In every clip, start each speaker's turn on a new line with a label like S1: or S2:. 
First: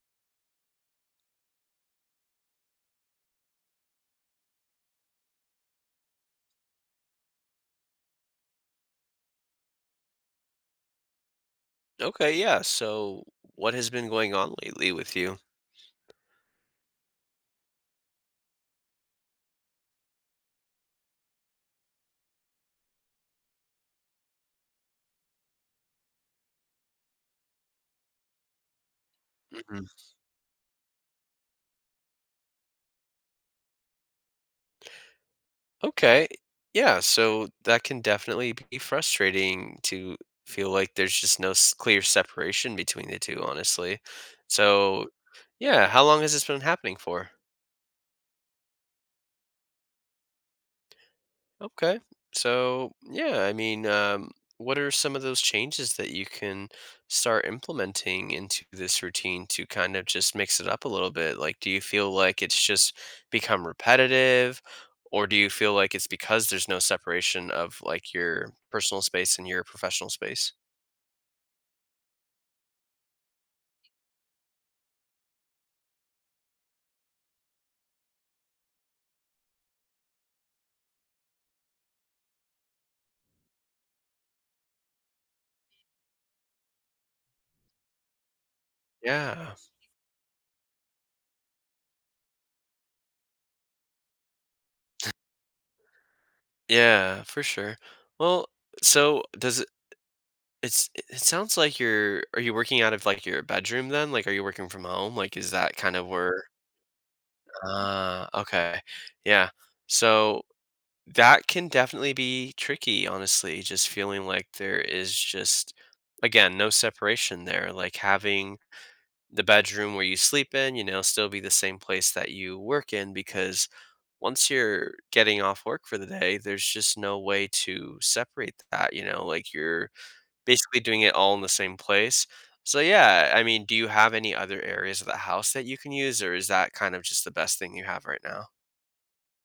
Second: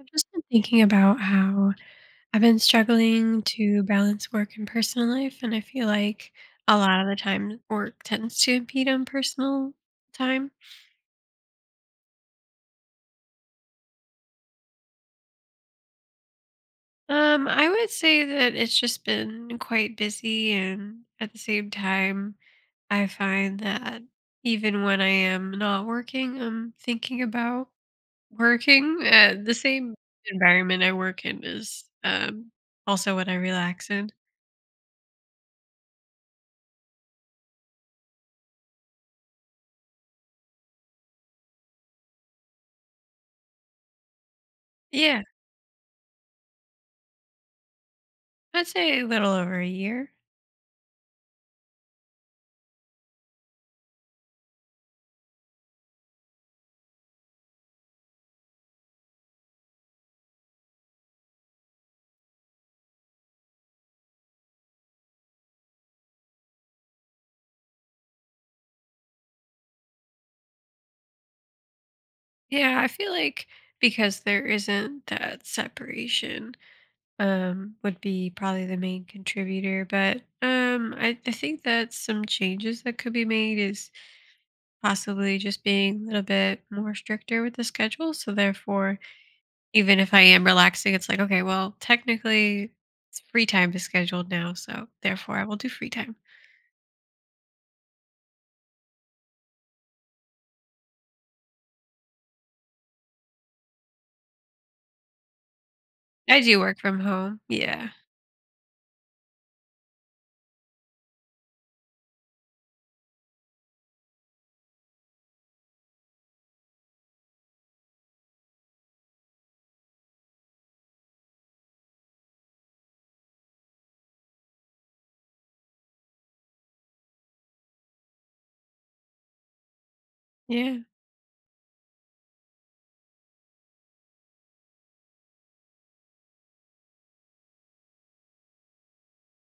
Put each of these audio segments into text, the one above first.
S1: I've just been thinking about how I've been struggling to balance work and personal life, and I feel like a lot of the time work tends to impede on personal time.
S2: Okay, yeah. So, what has been going on lately with you?
S1: I would say that it's just been quite busy, and at the same time, I find that even when I am not working, I'm thinking about working. The
S2: Mhm.
S1: same environment I work in is also what I relax in.
S2: Okay. Yeah, so that can definitely be frustrating to feel like there's just no clear separation between the two, honestly. So,
S1: Yeah,
S2: yeah, how long has this been happening for?
S1: I'd say a little over a year.
S2: Okay. So, yeah, I mean, what are some of those changes that you can start implementing into this routine to kind of just mix it up a little bit? Like, do you feel like it's just become repetitive, or do you feel like it's because there's no separation of like your personal space and your professional space?
S1: Yeah, I feel like because there isn't that separation, would be probably the main contributor. But I think that some changes that could be made is possibly just being a little bit more stricter with the schedule. So therefore,
S2: Yeah.
S1: even if I am relaxing, it's like, okay, well, technically it's free time is scheduled now, so therefore I will do free time.
S2: Yeah, for sure. Well, so does it it's it sounds like you're are you working out of like your bedroom then? Like are you working from home? Like is that kind of
S1: I
S2: where
S1: do work from home. Yeah.
S2: Okay. Yeah. So that can definitely be tricky, honestly, just feeling like there is just, again, no separation there. Like having the bedroom where you sleep in, you know, still be the same place that you work in because once you're getting off work for the day, there's just no way to separate that, you know, like you're
S1: Yeah.
S2: basically doing it all in the same place. So yeah, I mean, do you have any other areas of the house that you can use, or is that kind of just the best thing you have right now?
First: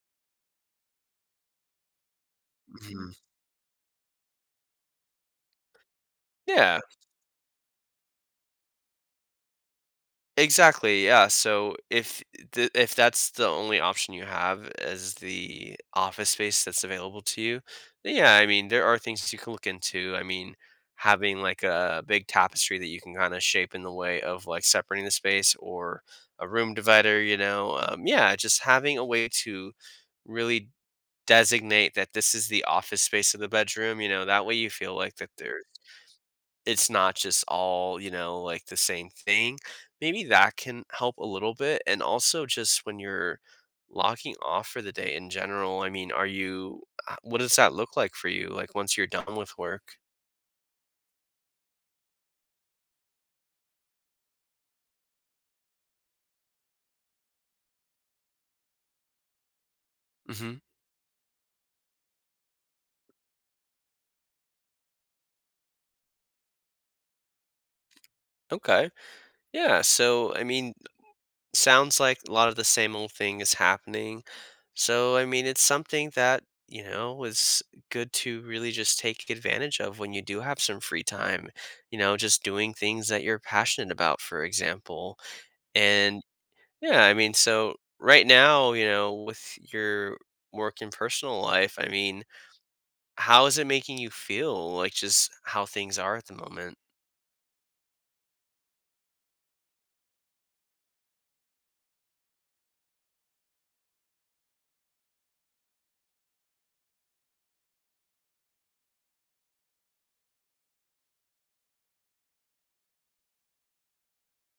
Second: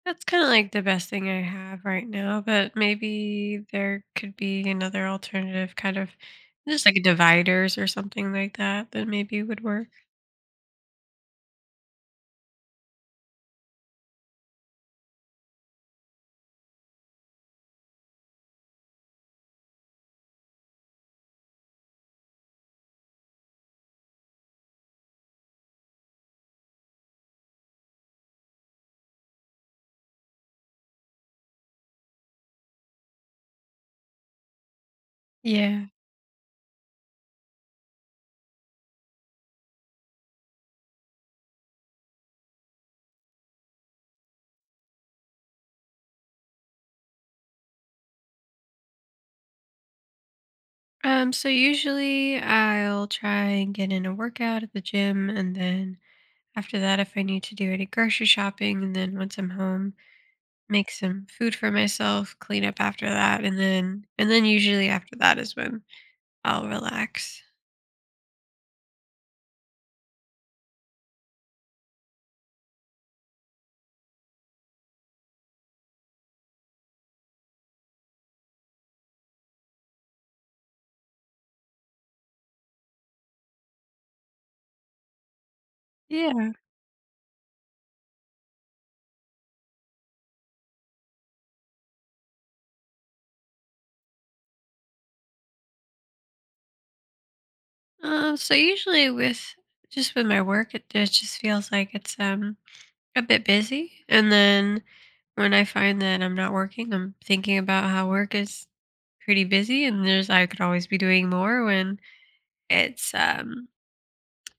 S1: That's kinda like the best thing I have right now, but
S2: Mhm.
S1: maybe there could be another alternative kind of
S2: Yeah,
S1: just like dividers or something like that that maybe would work.
S2: exactly. Yeah. So if if that's the only option you have as the office space that's available to you, then yeah, I mean there are things you can look into. I mean, having like a big tapestry that you can kind of shape in the way of like separating the space or a room divider. You know, yeah, just having a way to really designate that this is the office space of the bedroom. You know, that way you feel like that there's
S1: Yeah.
S2: it's not just all, you know, like the same thing. Maybe that can help a little bit. And also, just when you're locking off for the day in general, I mean, are you, what does that look like for you? Like once you're done with work?
S1: So usually I'll try and get in a workout at the gym, and then after that, if I need to do any grocery shopping, and then once I'm home,
S2: Hmm.
S1: make some food for myself, clean up after that, and then usually after that is when I'll relax.
S2: Okay. Yeah. So, I mean, sounds like a lot of the same old thing is happening. So, I mean, it's something that, you know, is good to really just take advantage of when you do have some free time, you know, just doing things that you're passionate about, for example. And
S1: Yeah.
S2: yeah, I mean, so right now, you know, with your work and personal life, I mean, how is it making you feel? Like just how things are at the moment?
S1: So usually with just with my work, it just feels like it's a bit busy, and then when I find that I'm not working, I'm thinking about how work is pretty busy, and there's I could always be doing more when it's um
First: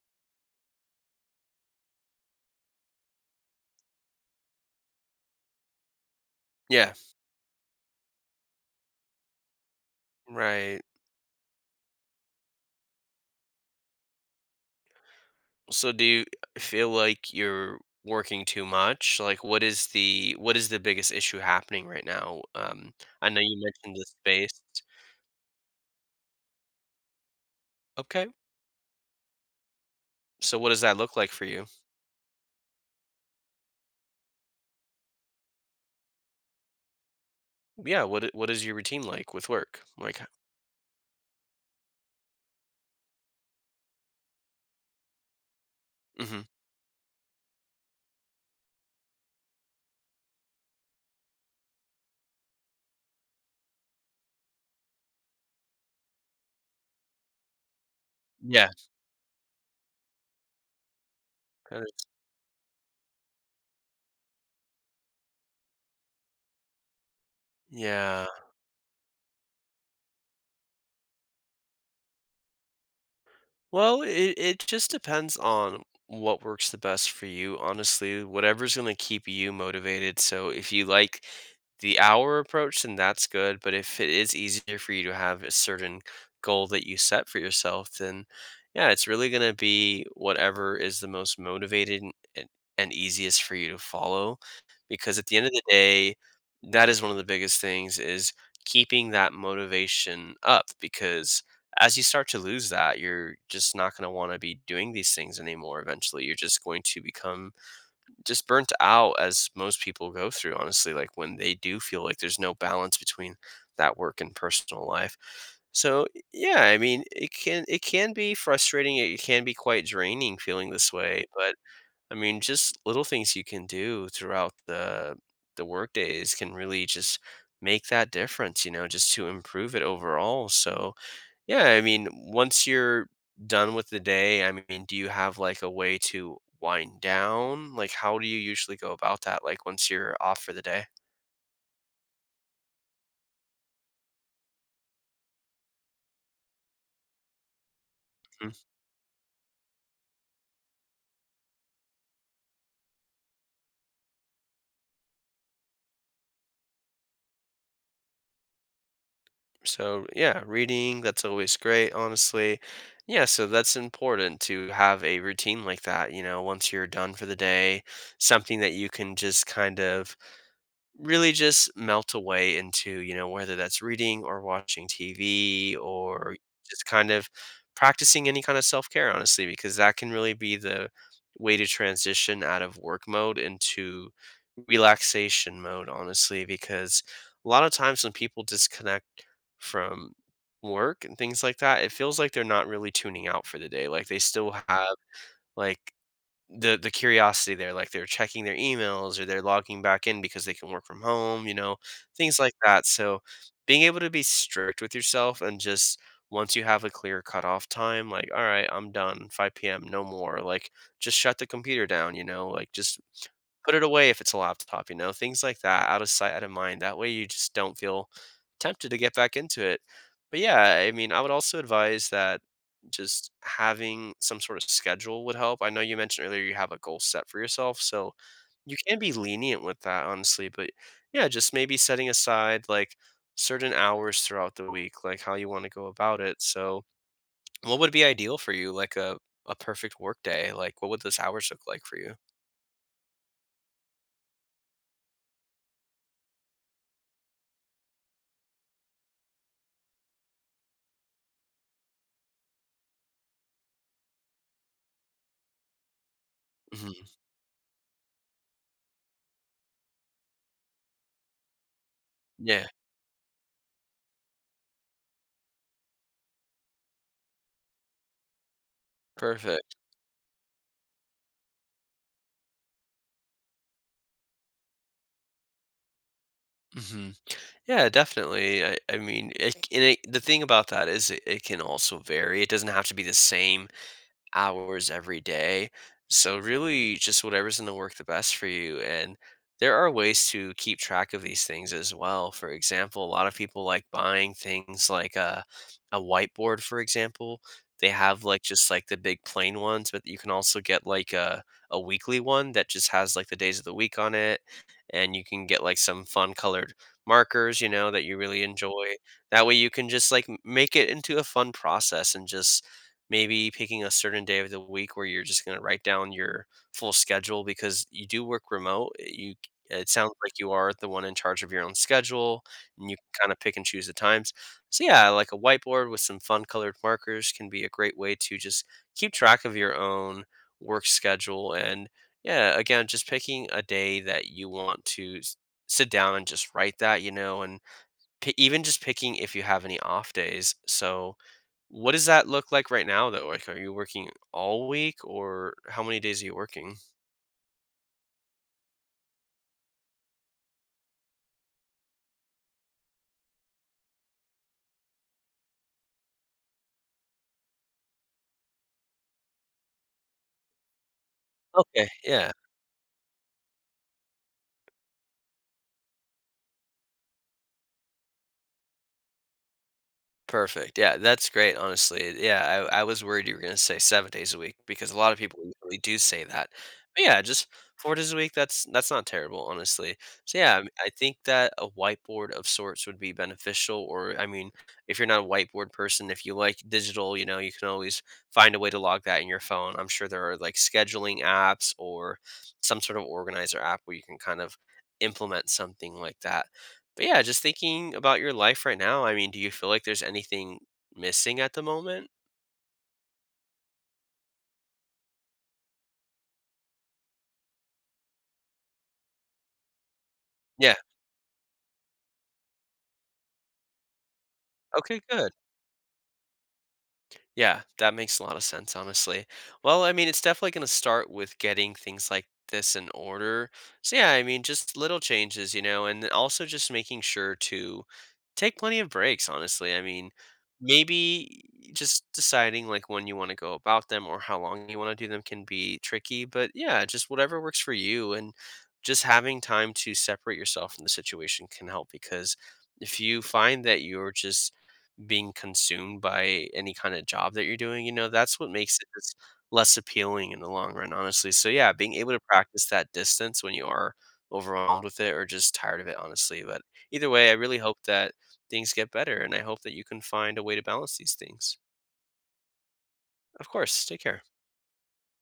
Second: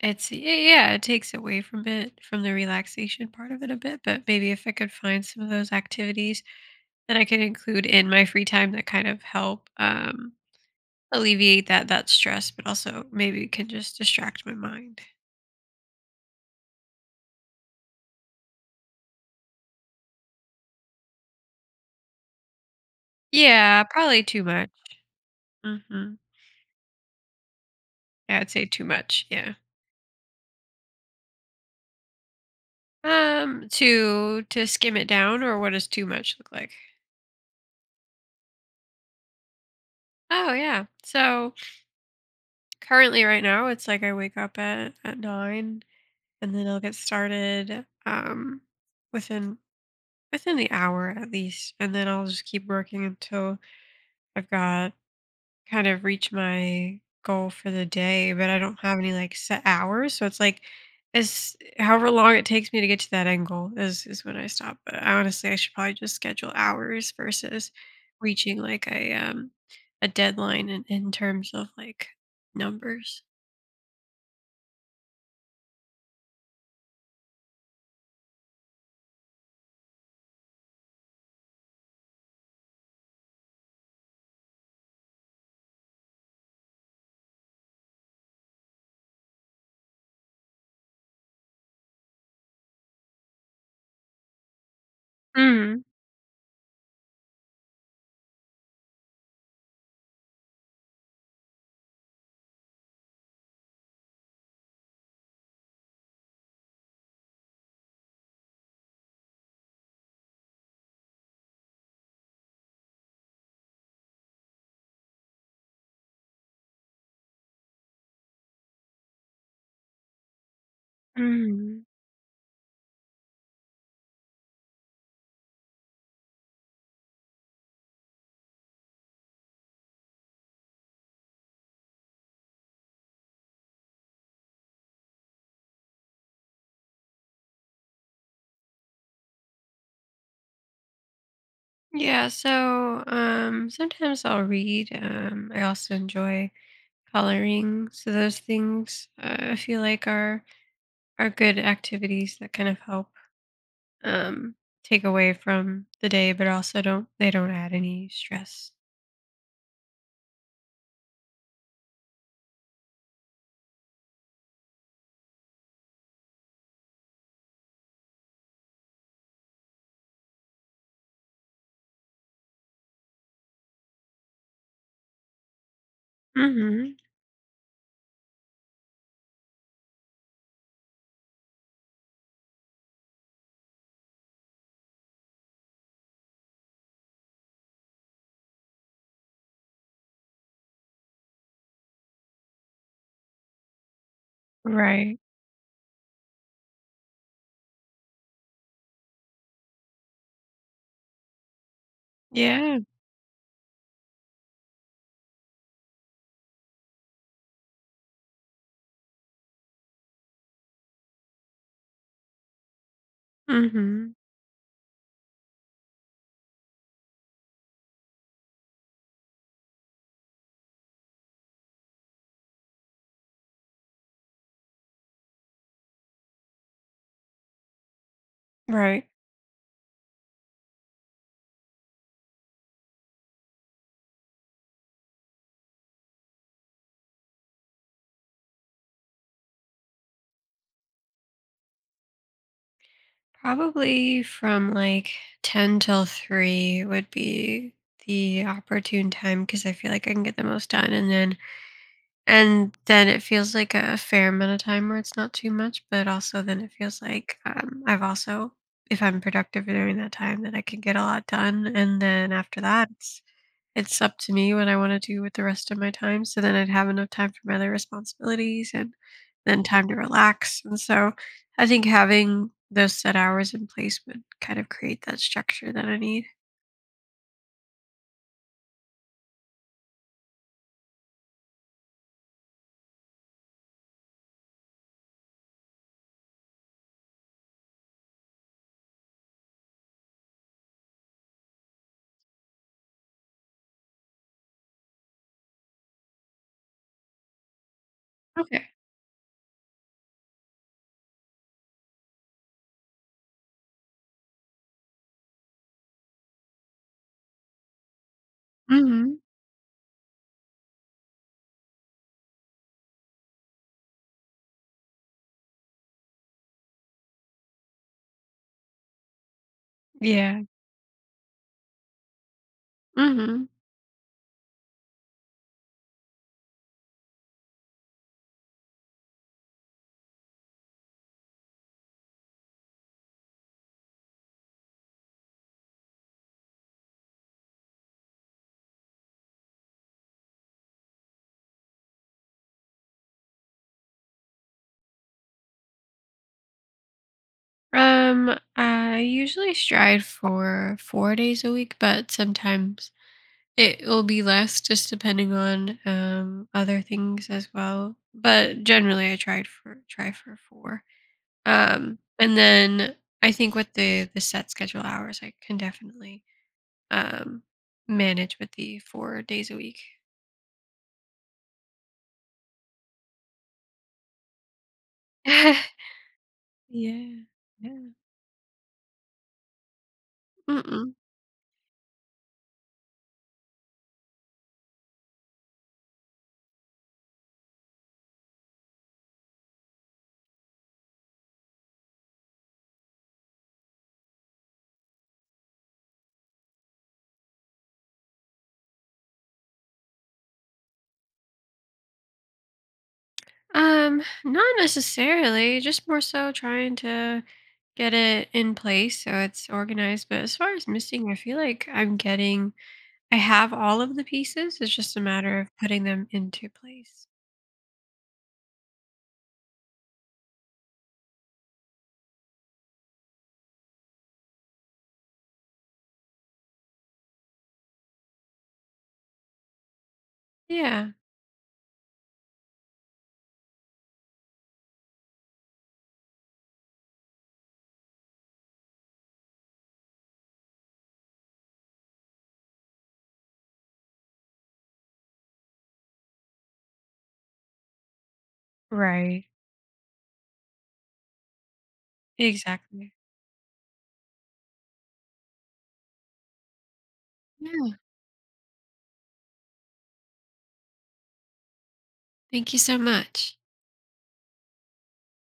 S1: it's yeah, yeah it takes away from it from the relaxation part of it a bit, but maybe if I could find some of those activities
S2: Yeah,
S1: that I could include in my free time that kind of help
S2: right.
S1: alleviate that stress, but also maybe can just distract my mind.
S2: So do you feel like you're working too much? Like what is the biggest issue happening right now? Um, I know you
S1: Yeah,
S2: mentioned the
S1: probably too
S2: space.
S1: much. Mhm.
S2: Okay.
S1: Yeah, I'd say too much, yeah.
S2: So what does that look like for you?
S1: To skim it down or what does too much look like?
S2: Yeah, what is your routine like with work? Like
S1: Oh, yeah. So, currently right now, it's like I wake up at 9
S2: mhm.
S1: and then I'll get started, within within the hour at least, and then I'll just keep working until I've got kind of reach my goal for the day, but I
S2: Yeah.
S1: don't have any like set hours. So it's like as
S2: that is-
S1: however long it takes me to get to that end goal is when I stop. But I honestly I should probably just schedule hours versus
S2: Yeah.
S1: reaching like a a deadline in terms of like numbers.
S2: Well, it just depends on what works the best for you, honestly, whatever's gonna keep you motivated. So if you like the hour approach, then that's good. But if it is easier for you to have a certain goal that you set for yourself, then yeah, it's really gonna be whatever is the most motivated, and easiest for you to follow. Because at the end of the
S1: Mm.
S2: day, that is one of the biggest things is keeping that motivation up because as you start to lose that, you're just not going to want to be doing these things anymore eventually. You're just going to become just burnt out as most people go through, honestly, like when they do feel like there's no balance between that work and personal life. So, yeah, I mean, it can be frustrating, it can be quite draining feeling this way, but
S1: Mm.
S2: I mean, just little things you can do throughout the work days can really just make that difference, you know, just to improve it overall. So, yeah, I mean, once you're done with the day, I mean, do you have like a way to wind down? Like, how do you usually go about that? Like, once you're off for the day?
S1: Yeah, so sometimes I'll read. I also enjoy coloring. So those
S2: Mhm.
S1: things I feel like are good activities that kind of help um, take away from the day, but also don't they don't add any stress.
S2: So, yeah, reading, that's always great, honestly. Yeah, so that's important to have a routine like that, you know, once you're done for the day, something that you can just kind of really just melt away into, you know, whether that's reading or watching TV or just
S1: Mhm.
S2: kind of practicing any kind of self care, honestly, because that can really be the way to transition out of work mode into relaxation mode, honestly, because a lot of times when people disconnect from work and things like that, it feels like they're not really tuning out for the day. Like they still have
S1: Right.
S2: like the curiosity there, like they're checking their emails or they're logging back in because they can work from home, you know, things like
S1: Yeah.
S2: that. So being able to be strict with yourself and just once you have a clear cutoff time, like, all right, I'm done, 5 p.m., no more. Like, just shut the computer down, you know, like just put it away
S1: Mhm.
S2: if it's a laptop, you know, things like that, out of sight, out of mind. That way you just don't feel tempted to get back into it. But yeah, I mean, I would also advise that just having some sort of schedule would help. I know you mentioned earlier you have a goal set for yourself, so you can
S1: Right.
S2: be lenient with that, honestly. But yeah, just maybe setting aside like certain hours throughout the week, like how you want to go about it. So, what would be ideal for you? Like a perfect work day? Like, what would those hours look like for you?
S1: Probably from like 10 till 3 would be the opportune time because I feel like I can get the most done and then it feels like a fair amount of time where it's not too much, but also then it feels
S2: Hmm.
S1: like I've also if I'm productive during that time, then I can get a lot done. And then after
S2: Yeah,
S1: that, it's up to me what I wanna do with the rest of my time, so then I'd have enough time for my other responsibilities and then
S2: perfect.
S1: time to relax, and so I think having those set hours in place would kind of create that structure that I need.
S2: Hmm. Yeah, definitely. I mean, the thing about that is it can also vary. It doesn't have to be the same hours every day. So really just whatever's going to work the best for you and there are ways to keep track of these things as well. For example, a lot of people like buying things like a whiteboard for example. They have like
S1: Okay.
S2: just like the big plain ones, but you can also get like a weekly one that just has like the days of the week on it and you can get like some fun colored markers, you know, that you really enjoy.
S1: Mhm.
S2: That way you can just like make it into a fun process and just maybe picking a certain day of the week where you're just going to write down your full schedule because you do work remote. You it sounds like
S1: Yeah.
S2: you are the one in charge of your own schedule and you can kind of
S1: Mhm.
S2: pick and choose the times. So yeah, like a whiteboard with some fun colored markers can be a great way to just keep track of your own work schedule and yeah, again, just picking a day that you want to sit down and just write that, you know, and even just picking if you have any off days. So what does that look like right now though? Like, are you working all week or how many days are you working?
S1: I usually strive for 4 days a week, but sometimes it will be less just depending on, other things as well, but generally I tried for try for 4.
S2: Okay, yeah.
S1: And then I think with the set schedule hours, I can definitely um manage with the 4 days a week.
S2: Perfect. Yeah, that's great, honestly. Yeah, I was worried you were going to say 7 days a week because a lot of people
S1: yeah.
S2: usually do say that. But yeah,
S1: Yeah.
S2: just 4 days a week, that's not terrible, honestly. So yeah, I mean, I
S1: Mm-mm.
S2: think that a whiteboard of sorts would be beneficial. Or, I mean, if you're not a whiteboard person, if you like digital, you know, you can always find a way to log that in your phone. I'm sure there are like scheduling apps or some sort of organizer app where you can kind of implement something like that. But yeah, just thinking about your life right now, I mean, do you feel like there's anything missing at the moment?
S1: Not necessarily, just more so trying to get it in place so it's organized. But as far as
S2: Yeah.
S1: missing, I feel like I'm getting, I have all of the pieces. It's just
S2: Okay,
S1: a
S2: good.
S1: matter of putting them into place.
S2: Yeah, that makes a lot of sense, honestly. Well, I mean, it's definitely going to start with getting things like this in order. So, yeah, I mean, just little changes, you know, and also just making sure to take plenty of breaks, honestly. I mean,
S1: Yeah.
S2: maybe just deciding like when you want to go about them or how long you want to do them can be tricky, but yeah, just whatever works for you and just having time to separate yourself from the situation can help because if you find that you're just being consumed by any kind of job that you're doing, you know, that's what makes it just
S1: Right.
S2: less appealing in the long run, honestly. So yeah, being able to practice that
S1: Exactly.
S2: distance when you are overwhelmed with it or just tired of it, honestly. But either way, I really
S1: Yeah.
S2: hope that things get better and I hope that you can find a way to balance these things.
S1: Thank you so much.
S2: Of course, take care.